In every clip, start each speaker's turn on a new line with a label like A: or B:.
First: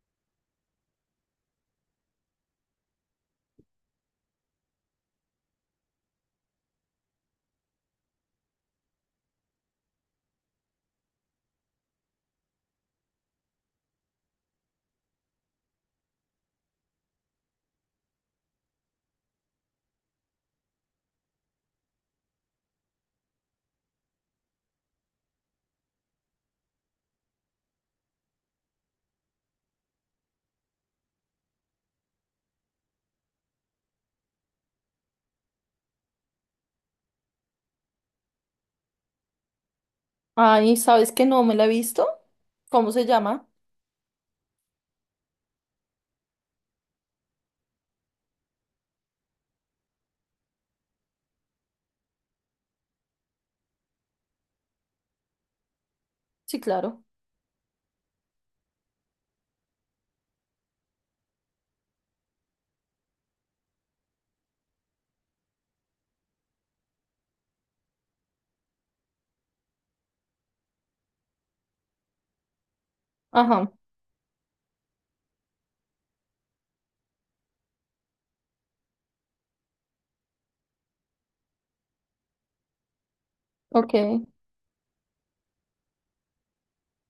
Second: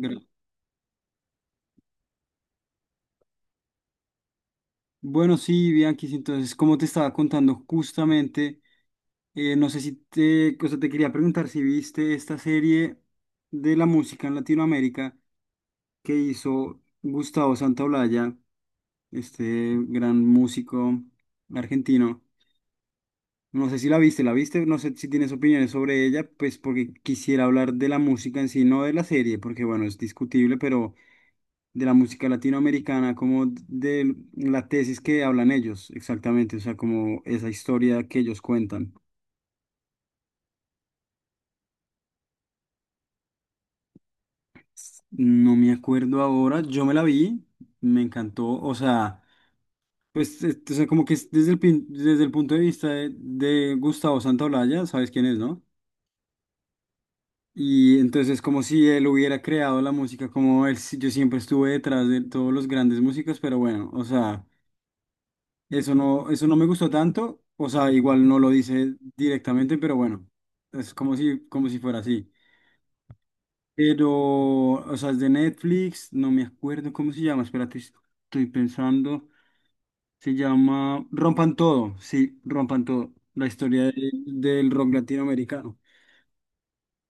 A: Gra- Bueno, sí, Bianquis, entonces, como te estaba contando justamente, no sé si te, o sea, te quería preguntar si viste esta serie de la música en Latinoamérica que hizo Gustavo Santaolalla, este gran músico argentino. No sé si la viste, no sé si tienes opiniones sobre ella, pues porque quisiera hablar de la música en sí, no de la serie, porque bueno, es discutible, pero de la música latinoamericana, como de la tesis que hablan ellos, exactamente, o sea, como esa historia que ellos cuentan.
B: Ay, ¿sabes que no me la he visto? ¿Cómo se llama?
A: No me acuerdo ahora, yo me la vi, me encantó, o sea, pues, o sea, como que es desde el punto de vista de Gustavo Santaolalla, ¿sabes quién es, no?
B: Sí, claro.
A: Y entonces es como si él hubiera creado la música, como él, yo siempre estuve detrás de todos los grandes músicos, pero bueno, o sea, eso no me gustó tanto, o sea, igual no lo dice directamente, pero bueno, es como si fuera así.
B: Ajá,
A: Pero, o sea, es de Netflix, no me acuerdo cómo se llama, espérate, estoy pensando, se llama Rompan Todo, sí, Rompan Todo, la historia
B: ok.
A: del rock latinoamericano.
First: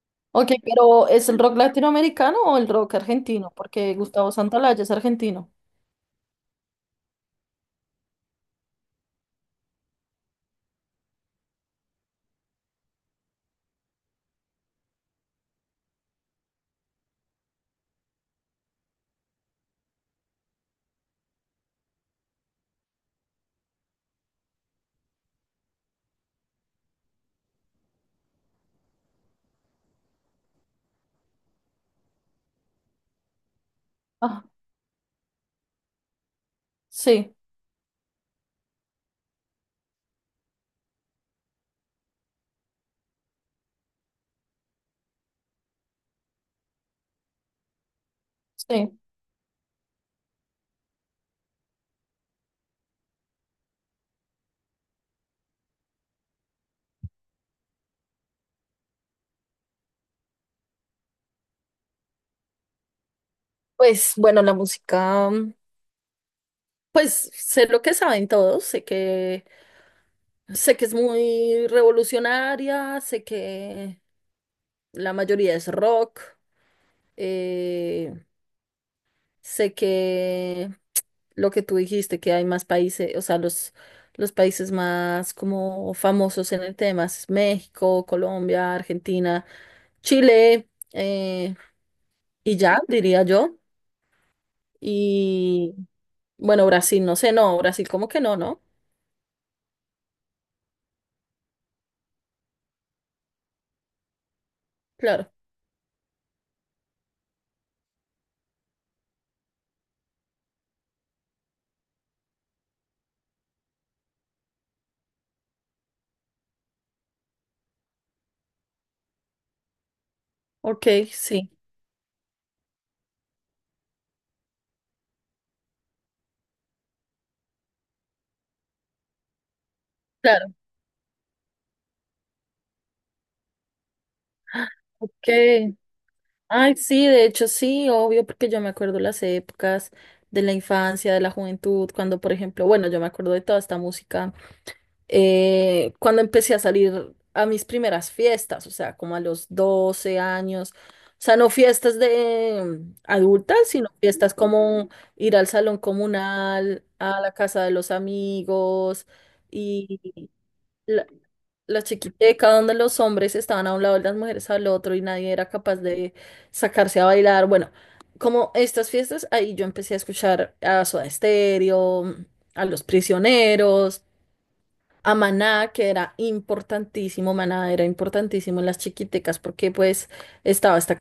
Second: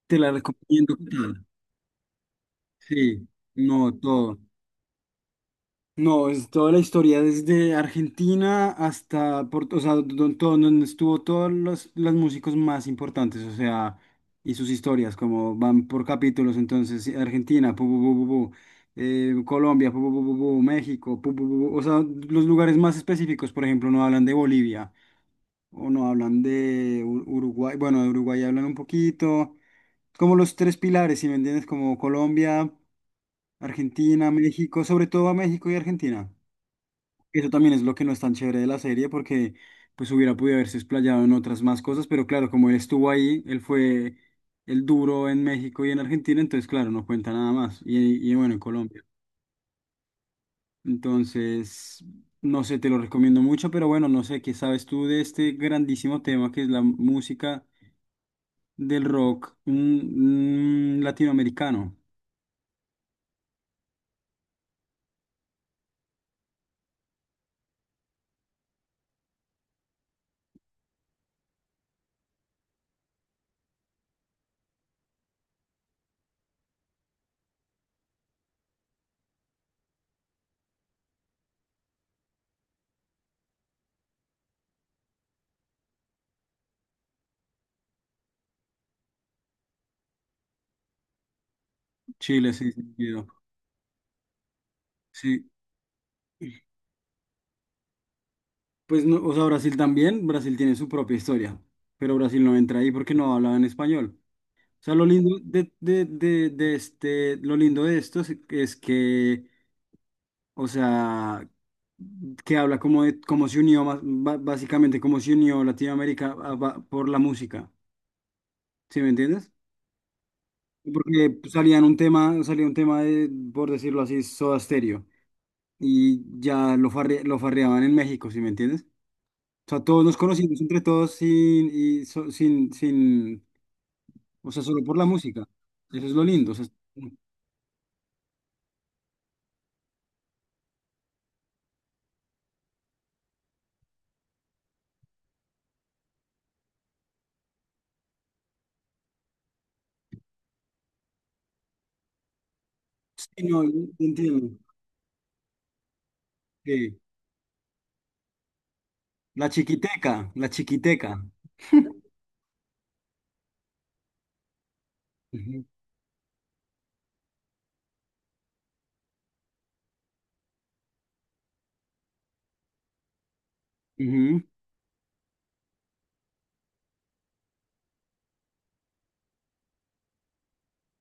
A: Te la
B: Ok,
A: recomiendo
B: pero ¿es el
A: total.
B: rock latinoamericano o el rock
A: Sí,
B: argentino? Porque
A: no,
B: Gustavo
A: todo.
B: Santaolalla es argentino.
A: No, es toda la historia, desde Argentina hasta, o sea, donde estuvo todos los músicos más importantes, o sea, y sus historias, como van por capítulos, entonces, sí, Argentina, pu, pu, pu, pu, pu, Colombia, pu, pu, pu, pu, pu, México, pu, pu, pu, pu, o sea, los lugares más específicos, por ejemplo, no hablan de Bolivia, o no hablan de Uruguay, bueno, de Uruguay hablan un poquito, como los tres pilares, si me entiendes, como Colombia, Argentina,
B: Ah,
A: México, sobre todo a México y Argentina.
B: sí,
A: Eso también es lo que no es tan chévere de la serie, porque pues hubiera podido haberse explayado en otras más cosas, pero claro, como él estuvo ahí, él fue el duro en México y en Argentina, entonces claro, no cuenta nada más. Y bueno, en
B: sí.
A: Colombia. Entonces, no sé, te lo recomiendo mucho, pero bueno, no sé, ¿qué sabes tú de este grandísimo tema que es la música del rock latinoamericano?
B: Pues bueno, la música, pues sé lo que saben todos, sé que es muy revolucionaria, sé que la mayoría es rock. Sé que lo que tú dijiste, que hay más países, o sea, los países más como famosos en el tema es México, Colombia, Argentina, Chile,
A: Chile,
B: y
A: sí,
B: ya,
A: sí.
B: diría yo. Y
A: Sí.
B: bueno, Brasil, no sé, no, Brasil como que no, ¿no?
A: Pues no, o sea, Brasil también, Brasil tiene su propia historia, pero Brasil no entra ahí porque no hablaba en español. O sea, lo
B: Claro.
A: lindo de este, lo lindo de esto es que, o sea, que habla como de, como se unió, básicamente como se unió Latinoamérica por la música, ¿sí me entiendes?
B: Ok,
A: Porque
B: sí,
A: salía un tema de, por decirlo así, Soda Stereo, y ya lo farreaban en México, ¿sí me entiendes? O sea, todos nos
B: claro.
A: conocimos entre todos sin, y so- sin, sin, o sea, solo por la
B: Ok.
A: música. Eso es lo lindo. O sea,
B: Ay, sí, de hecho sí, obvio, porque yo me acuerdo las épocas de la infancia, de la juventud, cuando, por ejemplo, bueno, yo me acuerdo de toda esta música. Cuando empecé a salir a mis primeras fiestas, o sea, como a los 12 años, o sea, no fiestas de
A: sí,
B: adultas,
A: no, yo
B: sino fiestas
A: entiendo.
B: como ir al salón comunal,
A: Sí.
B: a la casa de los amigos
A: La chiquiteca,
B: y
A: la
B: la,
A: chiquiteca.
B: la chiquiteca donde los hombres estaban a un lado y las mujeres al otro y nadie era
A: Ujú,
B: capaz de sacarse a bailar. Bueno, como estas fiestas, ahí yo empecé a escuchar a Soda Stereo, a Los Prisioneros,
A: ujú.
B: a Maná, que era importantísimo. Maná era importantísimo en las chiquitecas, porque pues estaba esta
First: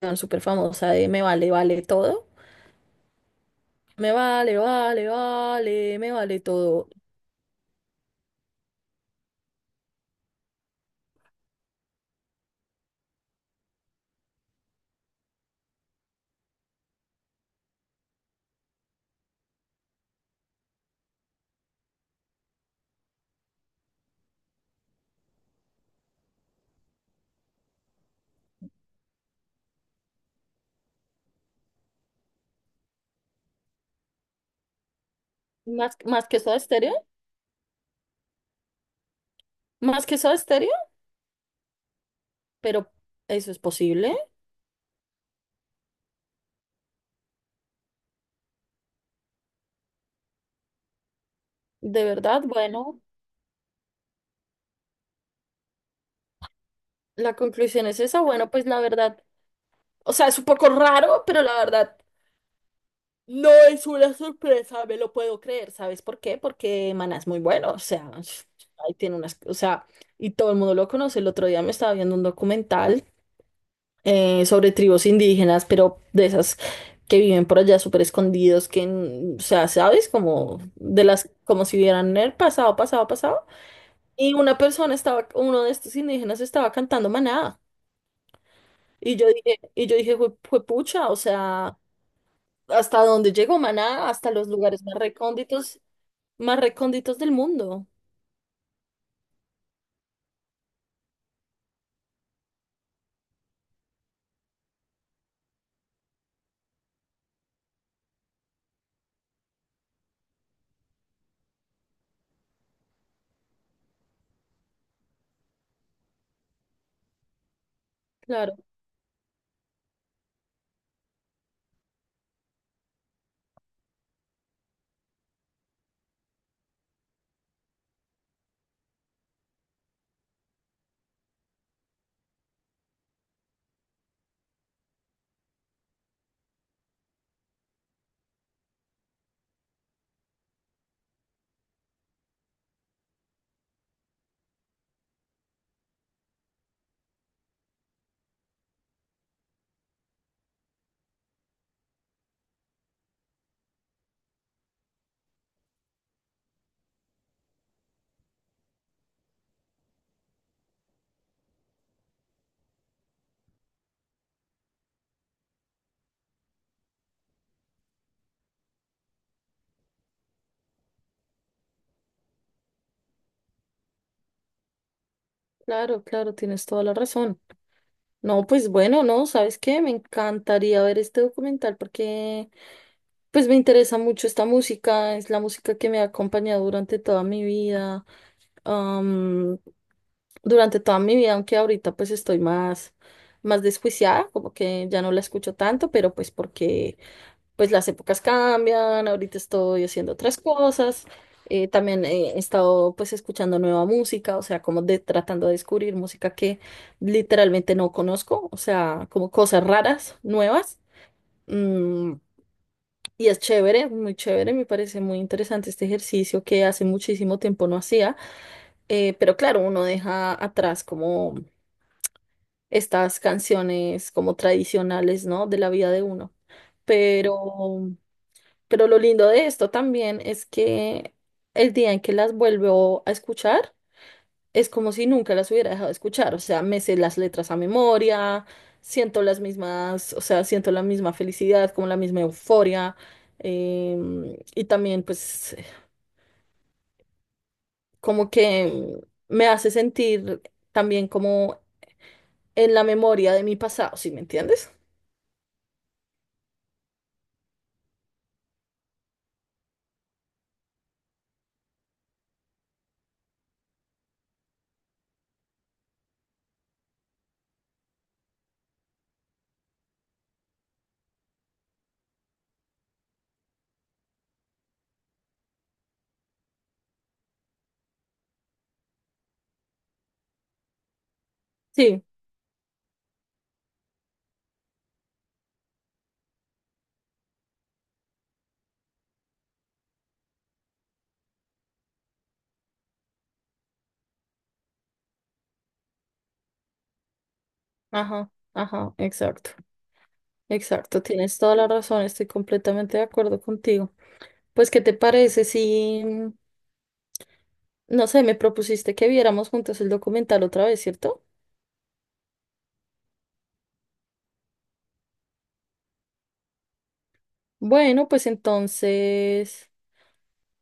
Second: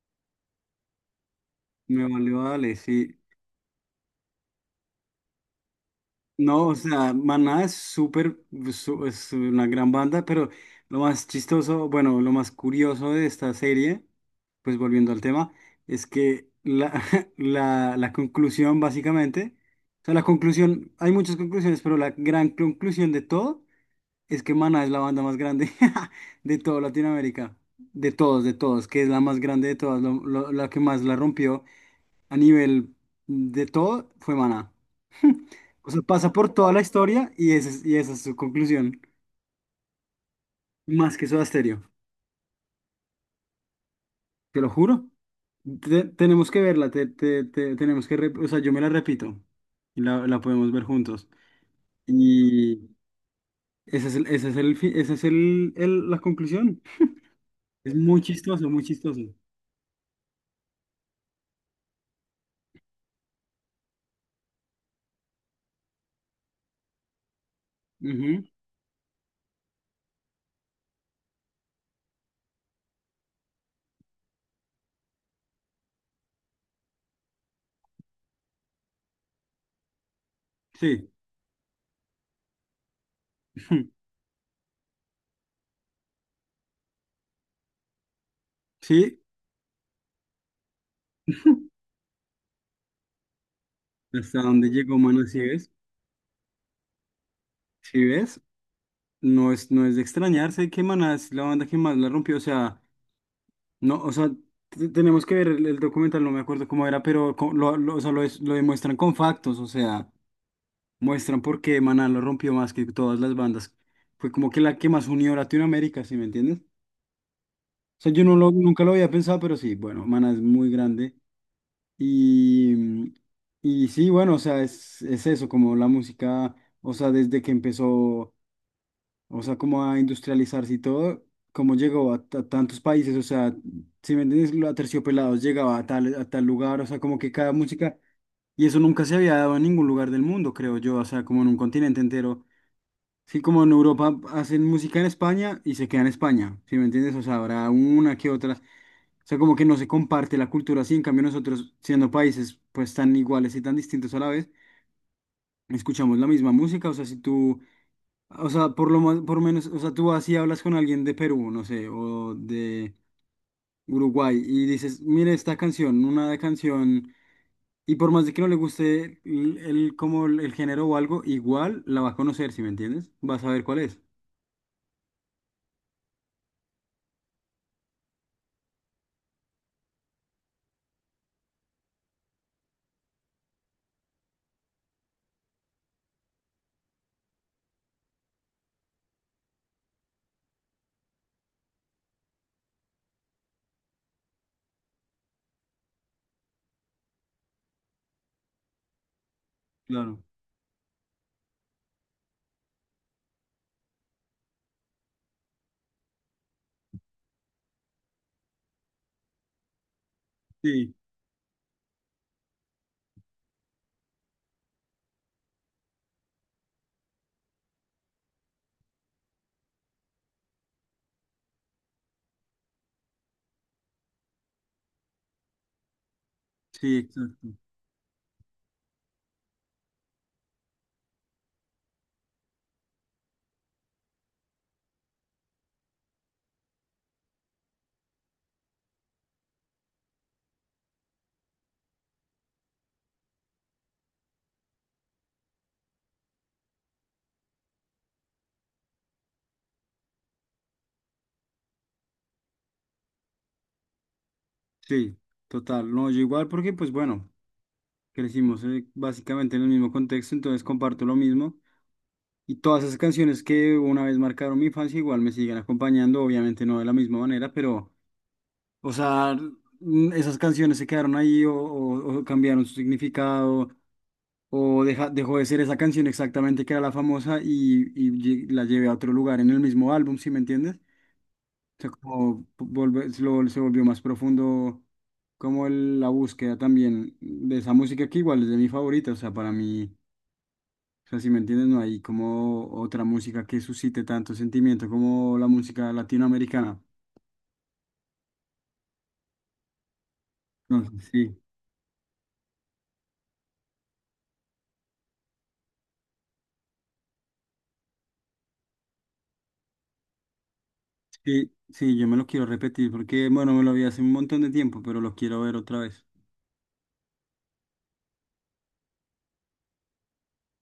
B: canción súper famosa de Me vale, vale
A: Me
B: todo,
A: valió, dale, sí.
B: me vale, vale, vale, me vale
A: No, o
B: todo.
A: sea, Maná es súper, es una gran banda, pero lo más chistoso, bueno, lo más curioso de esta serie, pues volviendo al tema, es que la conclusión básicamente, o sea, la conclusión, hay muchas conclusiones, pero la gran conclusión de todo es que Maná es la banda más grande de toda Latinoamérica, de todos, que es la más grande de todas, la que más la rompió a nivel de todo fue Maná. O
B: Más,
A: sea,
B: más
A: pasa
B: que
A: por
B: Soda
A: toda la
B: Stereo,
A: historia y esa es su conclusión.
B: más que Soda Stereo,
A: Más que Soda Stereo,
B: pero eso es posible,
A: te lo juro. Tenemos que verla, tenemos que, o sea, yo me la repito y la podemos ver juntos.
B: de verdad,
A: Y
B: bueno,
A: ese es el, fi- ese la conclusión.
B: la conclusión
A: Es
B: es
A: muy
B: esa. Bueno, pues
A: chistoso,
B: la
A: muy chistoso.
B: verdad, o sea, es un poco raro, pero la verdad. No es una sorpresa, me lo puedo creer. ¿Sabes por qué? Porque Maná es muy bueno, o sea,
A: Ujú.
B: ahí tiene unas, o sea, y todo el mundo lo conoce. El otro día me estaba viendo un documental sobre tribus indígenas, pero de esas que viven por allá súper escondidos, que, n- o sea, ¿sabes? Como de
A: Sí,
B: las, como si vieran el pasado, pasado, pasado. Y una persona estaba, uno de estos indígenas estaba cantando Maná.
A: sí,
B: Y yo dije, fue pucha, o sea, hasta dónde llegó Maná, hasta
A: hasta
B: los
A: dónde
B: lugares más
A: llegó Maná, si ves,
B: recónditos. Más recónditos del mundo.
A: si ves, no es de extrañarse que Maná es la banda que más la rompió, o sea. No, o sea, tenemos que ver el documental, no me acuerdo cómo era, pero o sea, lo demuestran con factos, o sea, muestran por qué Maná lo rompió más que todas las bandas. Fue como que la que más unió a Latinoamérica, ¿sí me entiendes? O sea, yo no lo,
B: Claro,
A: nunca lo había pensado, pero sí, bueno, Maná es muy grande. Y, y sí, bueno, o sea, es eso, como la música, o sea, desde que empezó. O sea, como a industrializarse y todo, cómo llegó a, tantos países, o sea, si me entiendes, lo Aterciopelados llegaba a tal lugar, o sea, como que cada música, y eso nunca se había dado en ningún lugar del mundo, creo yo, o sea, como en un continente entero. Sí, como en Europa hacen música en España y se queda en España, si me entiendes, o sea, habrá una que otra. O sea, como que no se comparte la cultura así, en cambio nosotros, siendo países pues tan iguales y tan distintos a la vez, escuchamos la misma música, o sea, si tú, o sea, por lo más, por menos, o sea, tú así hablas con alguien de Perú, no sé, o de Uruguay, y dices, mire esta canción, una de canción, y por más de que no le guste como el género o algo, igual la va a conocer, ¿si me entiendes? Va a saber cuál es.
B: claro, claro, tienes toda la razón. No, pues bueno, no, ¿sabes qué? Me encantaría ver este documental porque pues me interesa mucho esta música, es la música que me ha acompañado durante toda mi vida, am, aunque ahorita pues estoy más, más desjuiciada, como que ya no la escucho tanto, pero pues porque pues las épocas cambian. Ahorita estoy haciendo
A: Claro.
B: otras cosas, también he estado pues escuchando nueva música, o sea, como de tratando de descubrir música que literalmente no conozco, o sea, como cosas raras, nuevas,
A: Sí,
B: mm, y es chévere, muy chévere, me parece muy interesante este ejercicio que hace muchísimo tiempo no hacía, pero claro, uno deja atrás como estas canciones como tradicionales, ¿no? De la vida de uno.
A: sí, exacto.
B: Pero Pero lo lindo de esto también es que el día en que las vuelvo a escuchar es como si nunca las hubiera dejado de escuchar. O sea, me sé las letras a memoria, siento las mismas, o sea, siento la misma felicidad, como la misma euforia. Y también pues como que me hace sentir también como en la memoria de mi pasado, ¿sí me entiendes?
A: Sí, total. No, yo igual porque, pues bueno, crecimos básicamente en el mismo contexto, entonces comparto lo mismo. Y todas esas canciones que una vez marcaron mi infancia igual me siguen acompañando, obviamente no de la misma manera, pero, o sea, esas canciones se quedaron ahí o cambiaron su significado o dejó de ser esa canción exactamente que era la famosa y la llevé a otro lugar en el mismo álbum, ¿sí me entiendes? O sea,
B: Sí,
A: como se volvió más profundo como la búsqueda también de esa música que igual es de mi favorita, o sea, para mí. O sea, si me entiendes, no hay como otra música que suscite tanto sentimiento como la música latinoamericana.
B: ajá, ajá, exacto, exacto,
A: Entonces, sí,
B: tienes toda la razón, estoy completamente de acuerdo contigo. Pues, ¿qué te parece si, no sé, me propusiste que viéramos juntos el documental otra vez, ¿cierto?
A: sí, sí, yo me lo quiero repetir porque, bueno, me lo vi hace un montón de tiempo, pero lo quiero ver otra vez.
B: Bueno, pues entonces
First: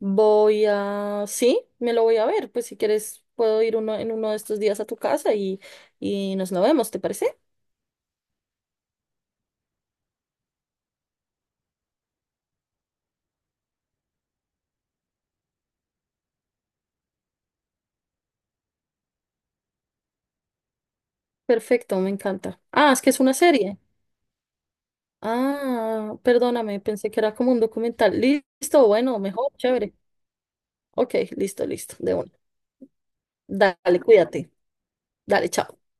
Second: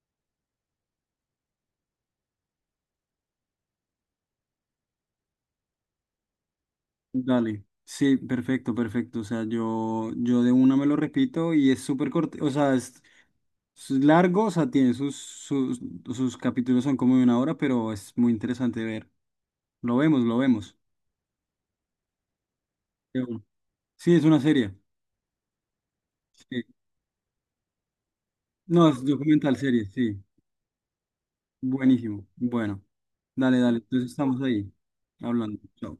B: voy a, sí, me lo voy a ver. Pues si quieres, puedo ir uno, en uno de estos días a tu casa y nos lo vemos, ¿te parece?
A: Dale. Sí, perfecto, perfecto. O sea, yo de una me lo repito y es súper corto, o sea, es largo, o sea, tiene sus capítulos son como de una hora, pero es muy interesante ver. Lo vemos, lo vemos.
B: Perfecto, me encanta. Ah, es que es
A: De
B: una
A: una.
B: serie.
A: Sí, es una serie.
B: Ah,
A: Sí.
B: perdóname, pensé que era como un documental. Listo,
A: No, es
B: bueno, mejor,
A: documental serie,
B: chévere.
A: sí.
B: Ok, listo, listo, de
A: Buenísimo.
B: una.
A: Bueno, dale, dale.
B: Dale,
A: Entonces estamos
B: cuídate.
A: ahí
B: Dale,
A: hablando.
B: chao.
A: Chao.